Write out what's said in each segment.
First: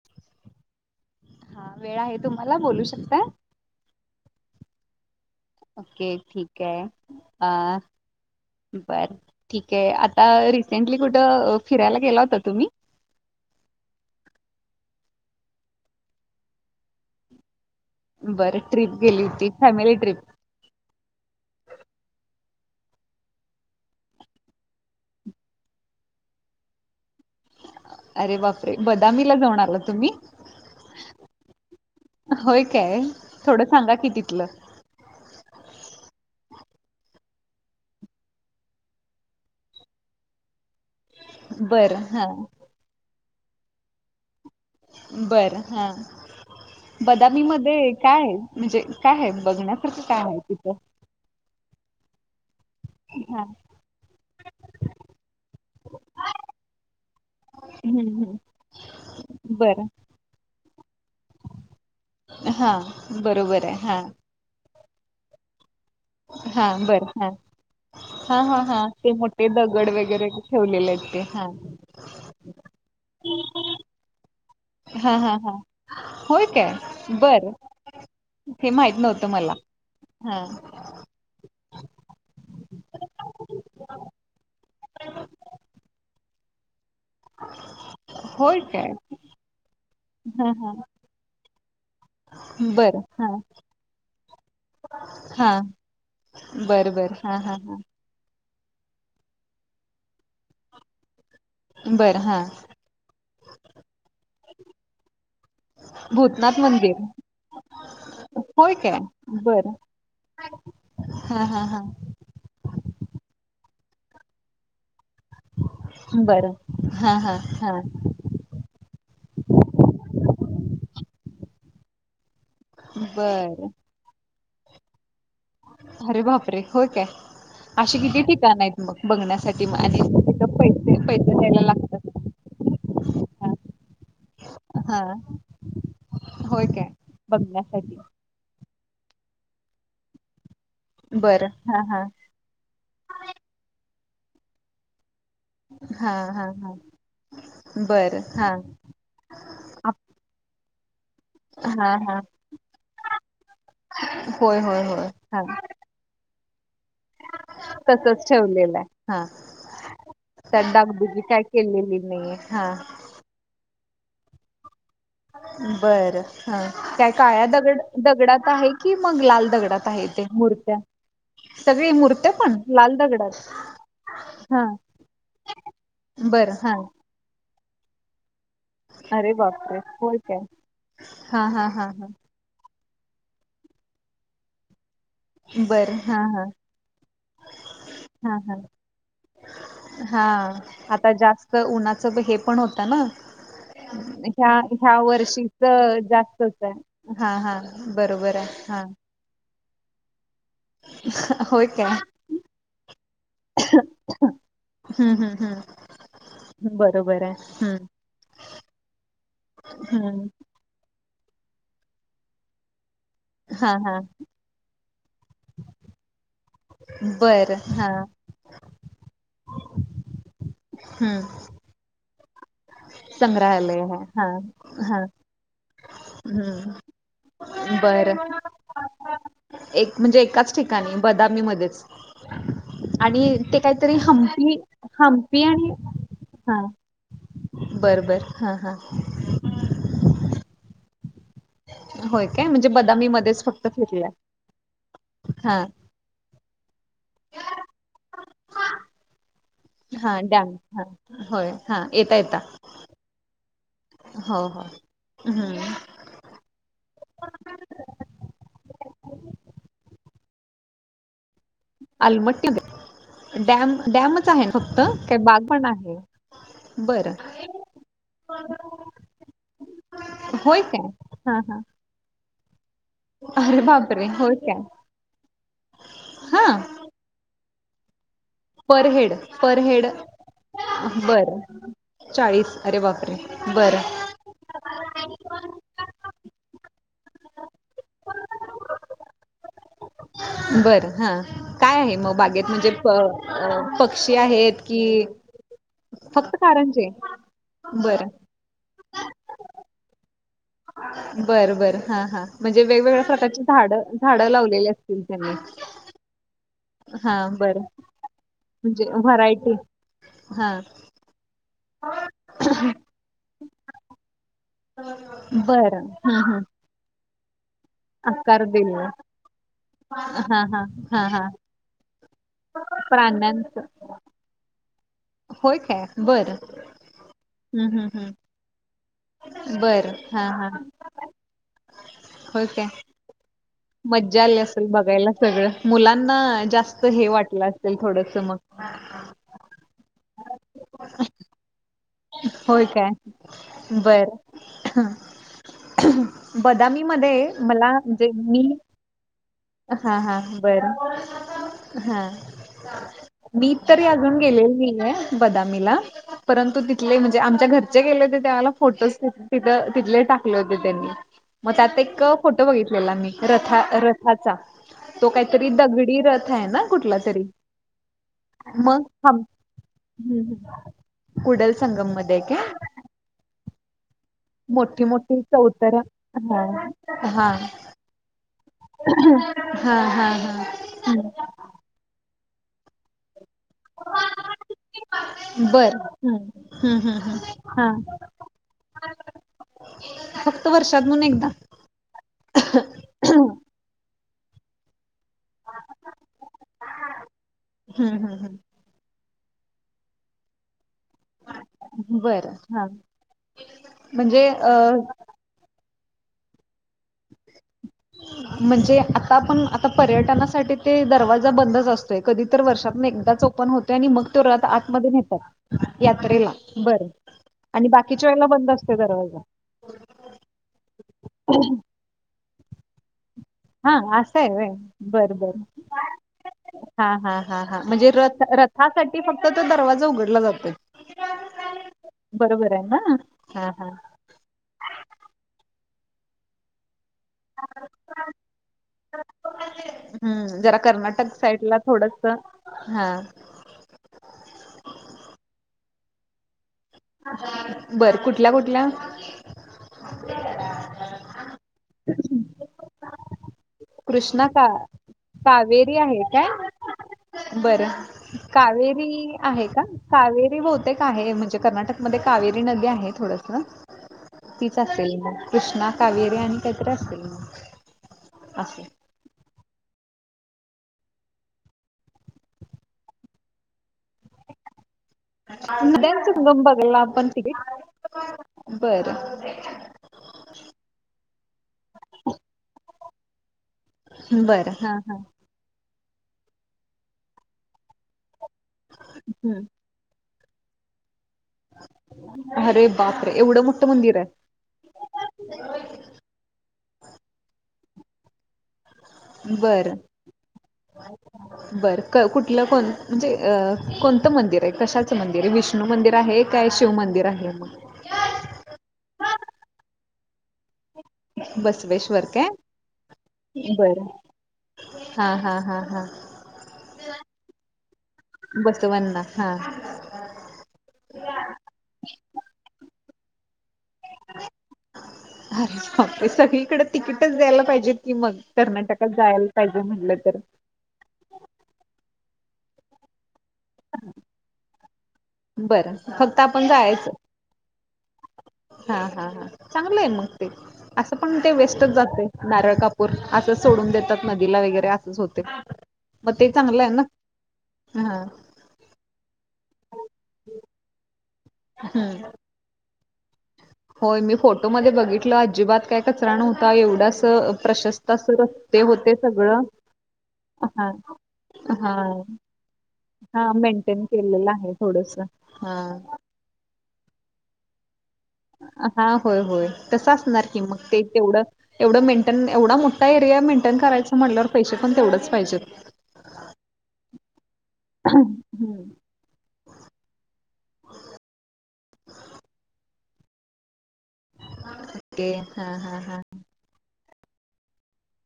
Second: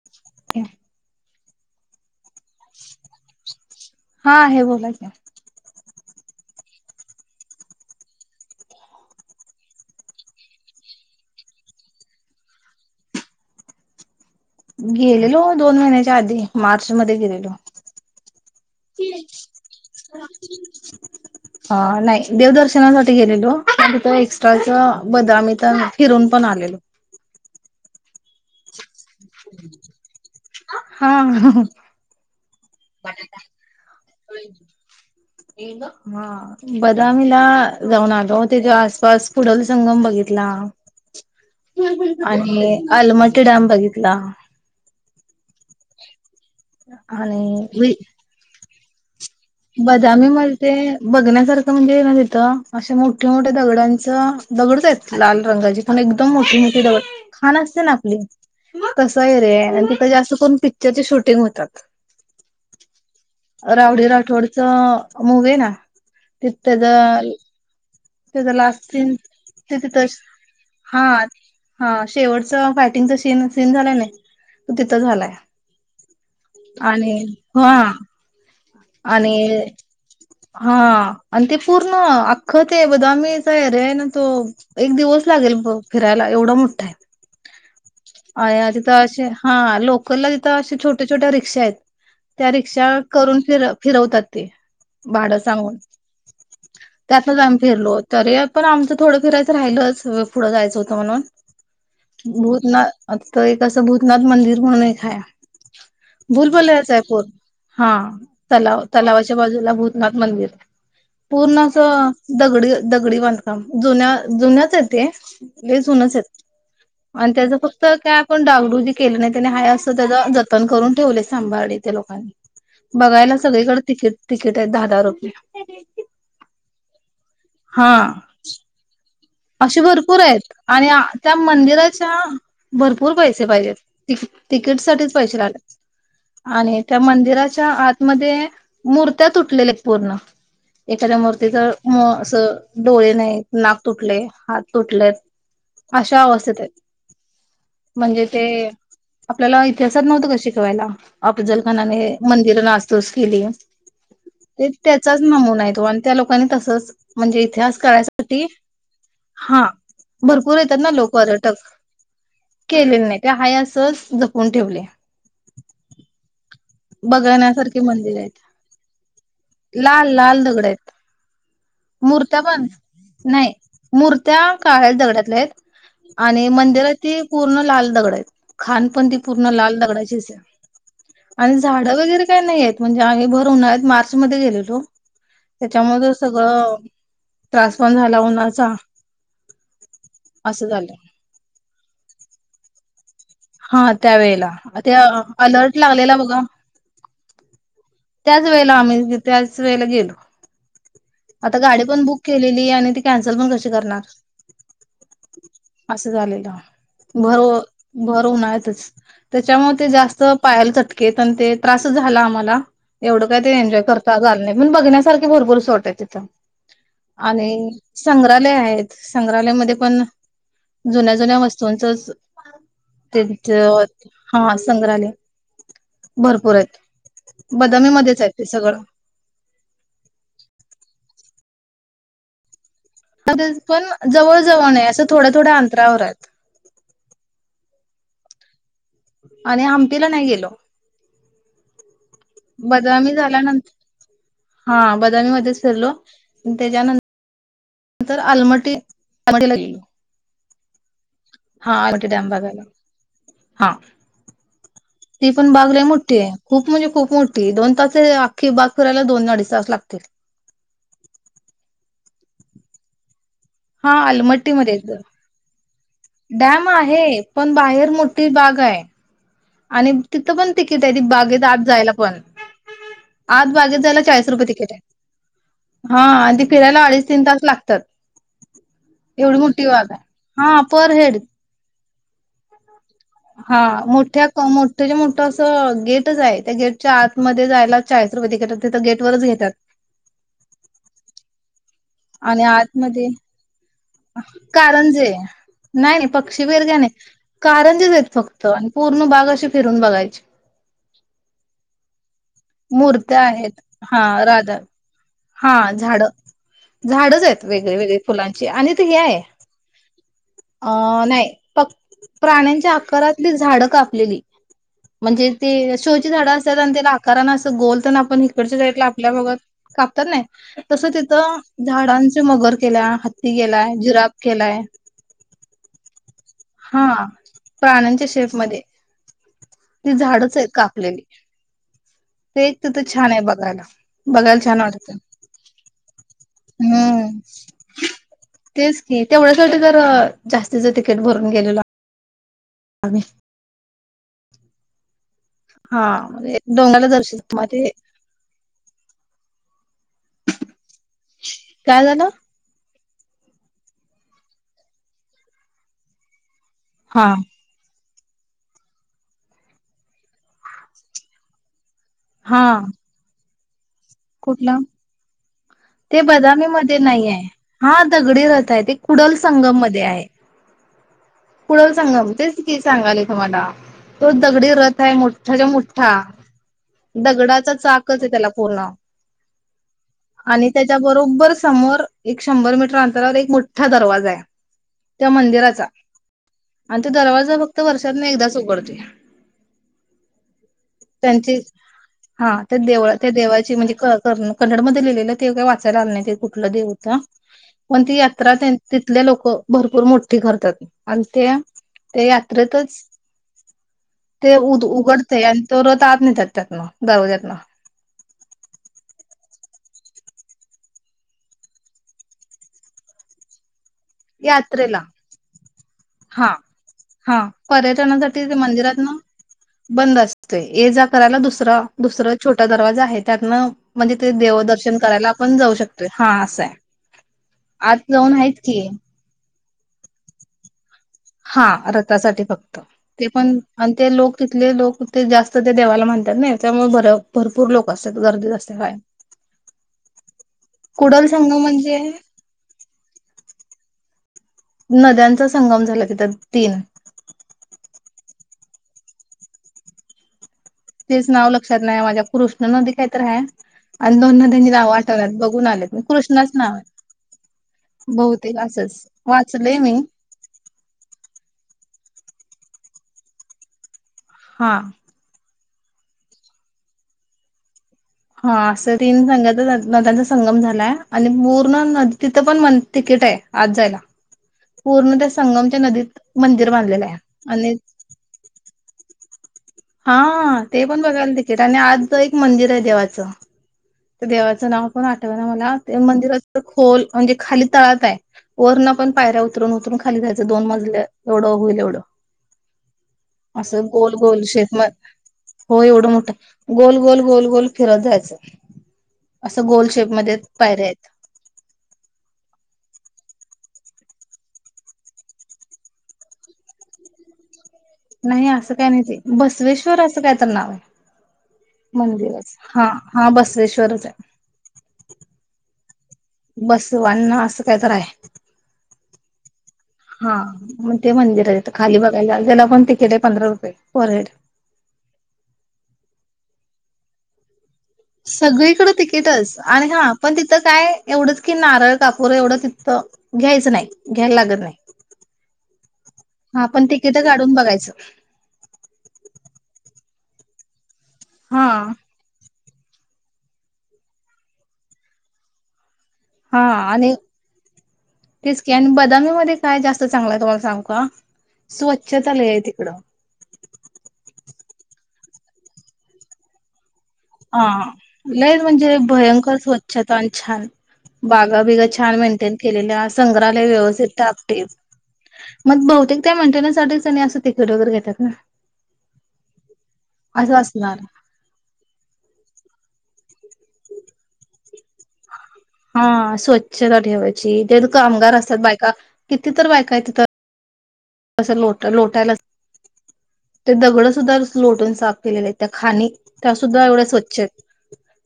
[inaudible] हा वेळ आहे तुम्हाला बोलू शकताय. हा आहे बोला की. ओके ठीक आहे अ. बर ठीके हे, आता रिसेंटली कुठं फिरायला गेला होता तुम्ही? गेलेलो दोन महिन्याच्या आधी, मार्च मध्ये गेलेलो. बरं ट्रिप गेली होती फॅमिली ट्रिप. हा नाही देव दर्शनासाठी गेलेलो, प तिथं एक्स्ट्राच बदामी त. फिरून पण आलेलो. अरे बापरे बदामी ला जाऊन आला तुम्ही. हा होय काय? थोडं सांगा कि तिथलं. [unintelligible] [inaudible] हा बदामीला जाऊन आलो, त्याच्या आसपास कुडलं संगम बघितला. बरं हां आणि आलमटी डॅम बघितला. बर हा, बदामी मध्ये आणि काय आहे? म्हणजे काय आहे बघण्याकरच काय बदामी आहे तिथं? मध्ये बघण्यासारखं म्हणजे ये ना तथं अशे मोठे हां मोठ्या दगडांच, दगडच आहेत लाल रंगाची पण एकदम मोठी मोठी दगड. खान असते ना आप आपली तसा एरिया आहे, बरं आणि तिथं जास्त करून पिक्चरचे शूटिंग होतात. हा, बरोबर आहे हा. थोडस [unintelligible] आहे ना तिथ हां तेझा बरं हां हा हा हा, ते मोठे ते दगड तिथं वगैरे ठेवलेले आहेत ते हा. हा, शेवटच फायटिंगच सीन, सीन झालाय की नाही तो तिथं हा हा झालाय, हा होय काय आणि बरं हा हे माहित नव्हतं मला आणि हा आणि ते पूर्ण अख्खं ते बघाम्हीच एरिया रे आहे ना तो एक दिवस लागेल बग फिरायला, एवढा मोठा आहे. होय आया काय तिथं असे, हा, लोकलला हा तिथं हा अे छोट्या छोट्या रिक्षा आहेत. त्या रिक्षा बरं हा करून फिर फिरवतात ते, भाड हा सांग बरं बरं हा त्यातच हा आम्ही हा फिरलो. तरी पण आमचं थोडं फिरायचं राहिलंच, पुढं जायचं होतं म्हणून. बरं हा भूतनाथ, आ एक असं भूतनाथ मंदिर म्हणून एक हाय. भूतनाथ भुलबोलयचा मंदिर आहे पोर, हा. होय काय तलावाच्या बाजूला बरं भूतनाथ मंदिर हा पूर्ण हा हा असं दगडी, दगडी बांधकाम जुन्या जुन्याच आहे ते. हे जुनंच आहेत, बरं हा आणि हा त्याच हा फक्त काय पण डागडुगी केलं नाही, त्याने हाय असं त्याच जतन करून ठेवले सांभाळले त्या लोकांनी. बघायला बरं सगळीकडे तिकीट, तिकीट आहे दहा दहा रुपये. अरे बापरे! हो काय, हा अशी किती ठिकाण आहेत मग बघण्यासारखी अशी भरपूर आहेत, आणि त्या द्यायला मंदिराच्या लागतात भरपूर पैसे हा पाहिजेत. त तिकीट हा साठीच पैसे लागले, होय आणि काय? त्या मंदिराच्या बघण्यासाठी. आतमध्ये मूर्त्या तुटलेल्या आहेत पूर्ण, एखाद्या बरं मूर्तीच हा हा असं डोळे नाहीत, नाक तुटलय, हात तुटलेत. हा अशा हा अवस्थेत आहेत, हा बरं म्हणजे ते हा. आपल्याला इतिहासात नव्हतं का शिकवायला. हा अफजलखानाने हा मंदिर नासतूस केली, होय ते होय होय. त्याचाच हा नमुना तो. त्या लोकांनी तसंच, म्हणजे इतिहास तसच काळायसाठी ठेवलेलं आहे. हा, भरपूर त्यात येतात ना लोक, डागडुजी काय पर्यटक केलेली नाहीये. हा केलेले नाही. ते हाय असच जपून ठेवलय. बरं हा, काय काळ्या बघण्यासारखे दगड मंदिर आहेत. दगडात आहे की, मग लाल दगडात आहे लाल ते लाल दगड मूर्त्या? आहेत सगळी मूर्त्या पण, लाल दगडात नाही मूर्त्या हा. काळ्या दगड्यातल्या आहेत. आणि बरं हा. मंदिरात ती पूर्ण लाल दगड आहेत, खानपण ती अरे पूर्ण लाल बापरे! होय दगडाचीच काय? आहे. हा आणि हा हा झाडं हा वगैरे काय नाही आहेत, म्हणजे आम्ही भर उन्हाळ्यात मार्च मध्ये गेलेलो. बरं त्याच्यामध्ये हा हा सगळं त्रास पन झाला हा हा. उ्हाचा. हा आता जास्त उन्हाचं हे पण होतं ना. हा त्यावेेळेला ह्य ते ह्य वर्षीच अलर्ट लागलेला बघा जास्तच आहे हा हा. बरोबर त्याच आहे वेळेला हा आम्ही त्याच वेळेला गेलो. आता होय गाडी काय पण बुक केलेली आणि ती कॅन्सल पण कशी करणार. हम्म हम्म असं झालेलं हम् बरोबर आहे भर हम्म. भर होनच त्याच्यामुळे ते जास्त हम्म पायाला चटकेत आणि ते त्रासच झाला आम्हाला. एवढं काय ते हा एनजॉय हा करता घाल नाही मण बघण्यासारखे भरपूर सोट आहे तिथं. बरं आणि हा संग्रहालय आहेत संग्रहालय म पण जुन्या जुन्या हम्म वस्तू सनसस संग्रहालय ह हा हा. भरपूर आहेत हम्म बरं बदामीमध्येच आहेत ते सगळं एक म्हणजे एकाच ठिकाणी बदामी मध्येच. ‌ आणि ते पण काहीतरी जवळ हमपी जवळ नाही असं थोड्या हमपी थोड्या आणि अंतरावर आहेत हा बरबर हा हा. आणि आमटीला नाही गेलो. होय काय म्हणजे बदामी मध्येच फक्त फिरल्या. हा बदामीमध्येध्ये सरलो त्याच्यानंत नंतर आलमटी [unintelligible] हा ड्स हा होय हा आलमटी येता डॅम येत- बघायला हा. हो हो. ती पण हम्म बागला मोठठी आहे. खूप म्हणजे खूप मोठी दोन तासखी बाग फिरायला दोन अडीच तास लागतील. आलमट्टी डॅम हा डॅमच आहे आलमट्टीमध्ये फक्त येत काही बाग पण आहे. डॅम आहे बरं पण बाहेर मोठी बाग आहे. आणि तिथं पण होय तिकीट काय आहे ती हा बागेत हा आज जायला पण. आज अरे बागेत जायला बापरे चाळीस होय रुपये काय तिकीट आहे हा आणि त फिरायला अडीच तीन तास लागतात. पर हेड एवढी पर मोठी हेड बाग आहे हा पर हेड बरं चाळीस अरे वापरे बरं मोठं ज मोठं असं गेटच आहे त्या गेटच्या आतमध्ये जायला चाळीस रुपये त गेट तेथ गेट वच घेतात. बरं हा काय आहे? मग आणि बागेत म्हणजे आतमध्ये पक्षी आहेत कि कारंजे नाही नाही पक्षी वेरग्या नाही कारंजच बरं आहेतेत फक्त. आणि पूर्ण बाग अशी फिरून बघायची. [inaudible] बरं बरं हा हां म्हणजे वेगवेगळ्या मूर्त्या प्रकारची आहेत झाड हा झाडं राधा लावलेली असतील त्यांनी. हा झाड झाडच हा आहेत बरं वेगळे वेगळे फुलांची आणि ते म्हणजे हे आहे व्हरायटी हा अ नाही. फक् प्राण्यांच्या आकारातली झाडं कापलेली. म्हणजे ते बरं शोची हं झाड हं असत आणि त्याला आकार अस गोल आपण आकार इकडच जाई दिले आपल्या बघत कापतात नाही हा हा तसं हा हा तिथं झाडांचे मगर केला हत्ती प्राण्यांच केलाय जिराब केलाय. होय काय बरं हा हं हं प्राणीच्या हं शेफ मध्ये. ती बरं हा झाडच आहे हा कापलेली ते होय एक काय तिथं छान आहे बघायला. मज्जा आली बघायला छान असेल वाटत बघायला सगळं! मुलांना जास्त हे हम्म वाटलं असेल, थोडंसं मग. तेच की! तेवढ्यासाठी जरा जास्तीचं तिकीट भरून गेलेलो. होय काय, आम्ही बरं, हा म्हणजे हम्म. डोंगराला दर्शन बदामीमध्ये मध्ये मला, म्हणजे मी हा-हा, बर, काय हा. झालं मी तरी अजून गेलेली नाहीये बदामीला, परंतु तिथले, हा म्हणजे आमच्या घर जे गेले होते त्यावेळेला, फोटोस तिथं-तिथले टाकले होते त्यांनी, मग त्यात काही हा क-फोटो बघितलेला मी रथा-रथाचा. कुठला तो काहीतरी दगडी ते रथ आहे बदामी ना मध्ये कुठला नाही तरी? आहे हा दगडी रथ आहे ते मग? कुडल हम्, संगम मध्ये आहे हम्म-हूं, कुडल सं [inaudible] तेच की सांगालेय तुम्हाला. तो दगडी रथ मोठी आहे, मोठी मोठाच्या चौतर मोठ्ठा! हा हा दगडाचा हा चाकच आहे त्याला पूर्ण. हा. हा आणि हम्म. त्याच्याबरोबर समोर, एक-शंभर मीटर अंतरावर एक मोठा दरवाजा आहे. त्या मंदिराचा, बर हम्म हम्म आणि तो हम्म दरवाजा फक्त हम्म हा वर्षातनं एकदाच उघडतो. फक्त वर्षातुन एकदा? हा, त्या देवळा-त्या देवाची म्हणजे' क-कन्नडमध्ये लिहिलेले ते काय वाचायला आलं नाही ते कुठला देव होता, पण हम्म ती हम्म यात्रा तिथली लोकं भरपूर मोठ्ठी करतात. आणि ते, हम्म त्या बरं हा यात्रेतच, म्हणजे ते अ उद-उघड ते आणि तो रथ आत नेतात त्यातनं, दरवाज्यातनं. [inaudible] म्हणजे, आत्ता पण, आत्ता पर्यटनासाठी ते दरवाजा बंदच असतोय, कधी तर वर्षातनं एकदाच ओ पण होतय आणि मग तो रथ यात्रेला आतमध्ये नेतात, यात्रेला. हा बर! हा, पर्यटनासाठी ते मंदिरातनं... बंद असतंय, ये-जा करायला दुसरा दुसरं छोटा दरवाजा आहे, त्यातनं हा, म्हणजे ते असं आहे होय? देवदर्शन करायला आपण बरं-बरं! जाऊ शकतोय हा असंय हा हा हा हा, आत म्हणजे जाऊन आहेत की रथ-रथासाठी ती फक्त तो दरवाजा उघडला जातोय. हा, रथासाठी बरोबर फक्त. आहे ना ते पण, हा हा आणि ते लोक तिथले लोक ते जास्त त्या देवाला मानतात ना, त्यामुळे भर भरपूर लोकं असतात, गर्दीच असते कायम. हम्म, जरा कर्नाटक संगम साईडला म्हणजे थोडसं, हा नद्यांचा संगम झालाय तिथं, तीन! बरं! कुठल्या, कुठल्या? तेच नाव लक्षात नाही माझ्या, कृष्णा नदी काहीतरी आहे. आणि दोन कृष्णा का नदयांची नावं आठवनात, बघून आले कावेरी मी, आहे कृष्णाच नाव आहे. काय बरं! बहुतेक असंच कावेरी आहे वाचलय का? मी कावेरी बहू तेक आहे, म्हणजे कर्नाटकमध्ये कावेरी नदी आहे थोडसं, हा तीच असेल मग. कृष्णा, कावेरी आणि काहीतरीे असेल मं. हा, असेल. तीन संग्याचा-नद-नद्यांचा संगम झालाय, आणि पूर्ण नदी-तिथं पण तिकीट आहे आत जायला. पूर्ण त्या संगमच्या नदीत नद्यांचा संगम मंदिर बघायला बांधलेलं आहे, आपण आणि तिकीट बरं! हा! ते पण बघायला तिकीट, आणि आतलं एक मंदिर आहे देवाचं. त्या देवाचं बरं नाव हा पण हा आठव मला वाटते मंदिरात खोल म्हणजे खाली तळात आहे, वरण आपण पायऱ्या उतरून हम्म उतरुन खा खाली जायं दोन मजले. एवढं होईल एवढं अरे बापरे एवढं असं मोठं गोल मंदिर गोल शेखमल हो एवढं मोठं गोल गोल गोल गोल फिरत जायचं. असं गोल बरं! शेप मध्ये पायऱ्या आहेत बर कुठलं कोण म्हणजे कोणतं मंदिर आहे कशाचं मंदिर आहे विष्ण विष्णू मंदिर आहे काय शिव मंदिर आहे? नाही असं काय नाही ते बसवेश्वर असं काय तर नाव आहे. बसवेश्वर काय? मंदिरच हा हा बसवेश्वरच बरं आहे. हा हा हा हा बस अणना असं काय तर आहे. बसवांना हा. हा मग ते मंदिर आहे खाली बघायला त्याला पण तिकीट आहे पंधरा रुपये पर हेड. अरे बापरे! सगळीकडे तिकीटच द्यायला पाहिजे. की मग सगळीकडे कर्नाटकात जायला तिकीटच आणि हा म्हटलं पण तर. तिथं काय एवढंच की नारळ कापूर एवढं तथं घ्यायचं नाही घ्यायला लागत नाही. बरं फक्त आपण हा पण तिकीट काढून बघायचं. हा हा हा चांगलं आहे मग ते असं पण ते हा वेस्टच जाते. नारळ कापूर असंच सोडून देतात नदीला वगैरे असच होते. हे हा चांगला आहे ना. आणि हां तेच क आणि बदामीमध्ये काय जास्त चांगलं आहे तुम्हाला सांगतो आ. हम्म. स्वच्छतालय आहे तिकडं. होय मी फोटोमध्ये बघितलं अजिबात काय कचरा नवता एवढाच हा लईच म्हणजे भयंकर सगळं. स्वच्छता आणि छान हां बागा बिगा छान हां मेंटेन. केलेल्या हां संग्रहालय मेंटेन व्यवस्थित केलेलं आहे थोडसं तापटिप मग हां. बहुतेक त्यामध्ये मंदिरांसाठीच त्यांनी असं तिकीट वगैरे घेतात ना. हा होय होय तस असणार की मग ते तेवढं एवढं मेंटेन एवढा मोठा एरिया मेंटेन करायचां म्हटल्यावर पैसे पण तेवढंच पाहिजे. हा स्वच्छता ठेवायची ज कामगार असतात हम्म. बायका किती तर बायका आहेत तिथ. कं लोट लोटायला ते दगड सुद्धा लोटून साफ ओके केलेले हा त्या हा खाणि हा सुद्धा एवढे स्वच्छ आहेत.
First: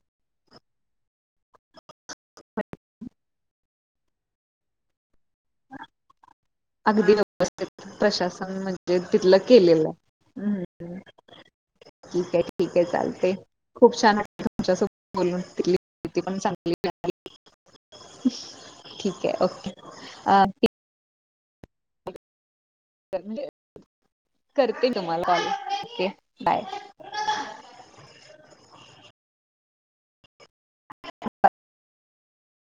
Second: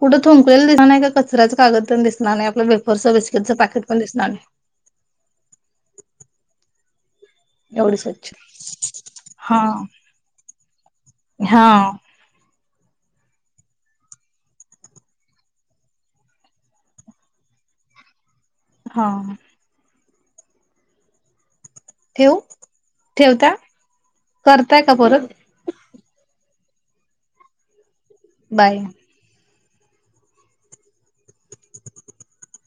कुठे थुंकण्याचे दिसणार नाही की कचऱ्याचे कागद दिस दिसणार नाही आपलं बेफरचं, बस्कीटचं, पाकेट पण दिसणार नाही. अगदी वव एवढी स्वच्छ प्रशासन म्हणजे तिथलं हा केलेलं हम्. हा ठीक आहे ठीक आहे चालते. खूप छान तुमच्यासत बोलून तथली पण चांगली हा ठीक आहे ओके अ ठेऊ. म्हणजे करताय करते का तुम्हाला परत कॉल ओके बाय. बाय. [inaudible] [inaudible]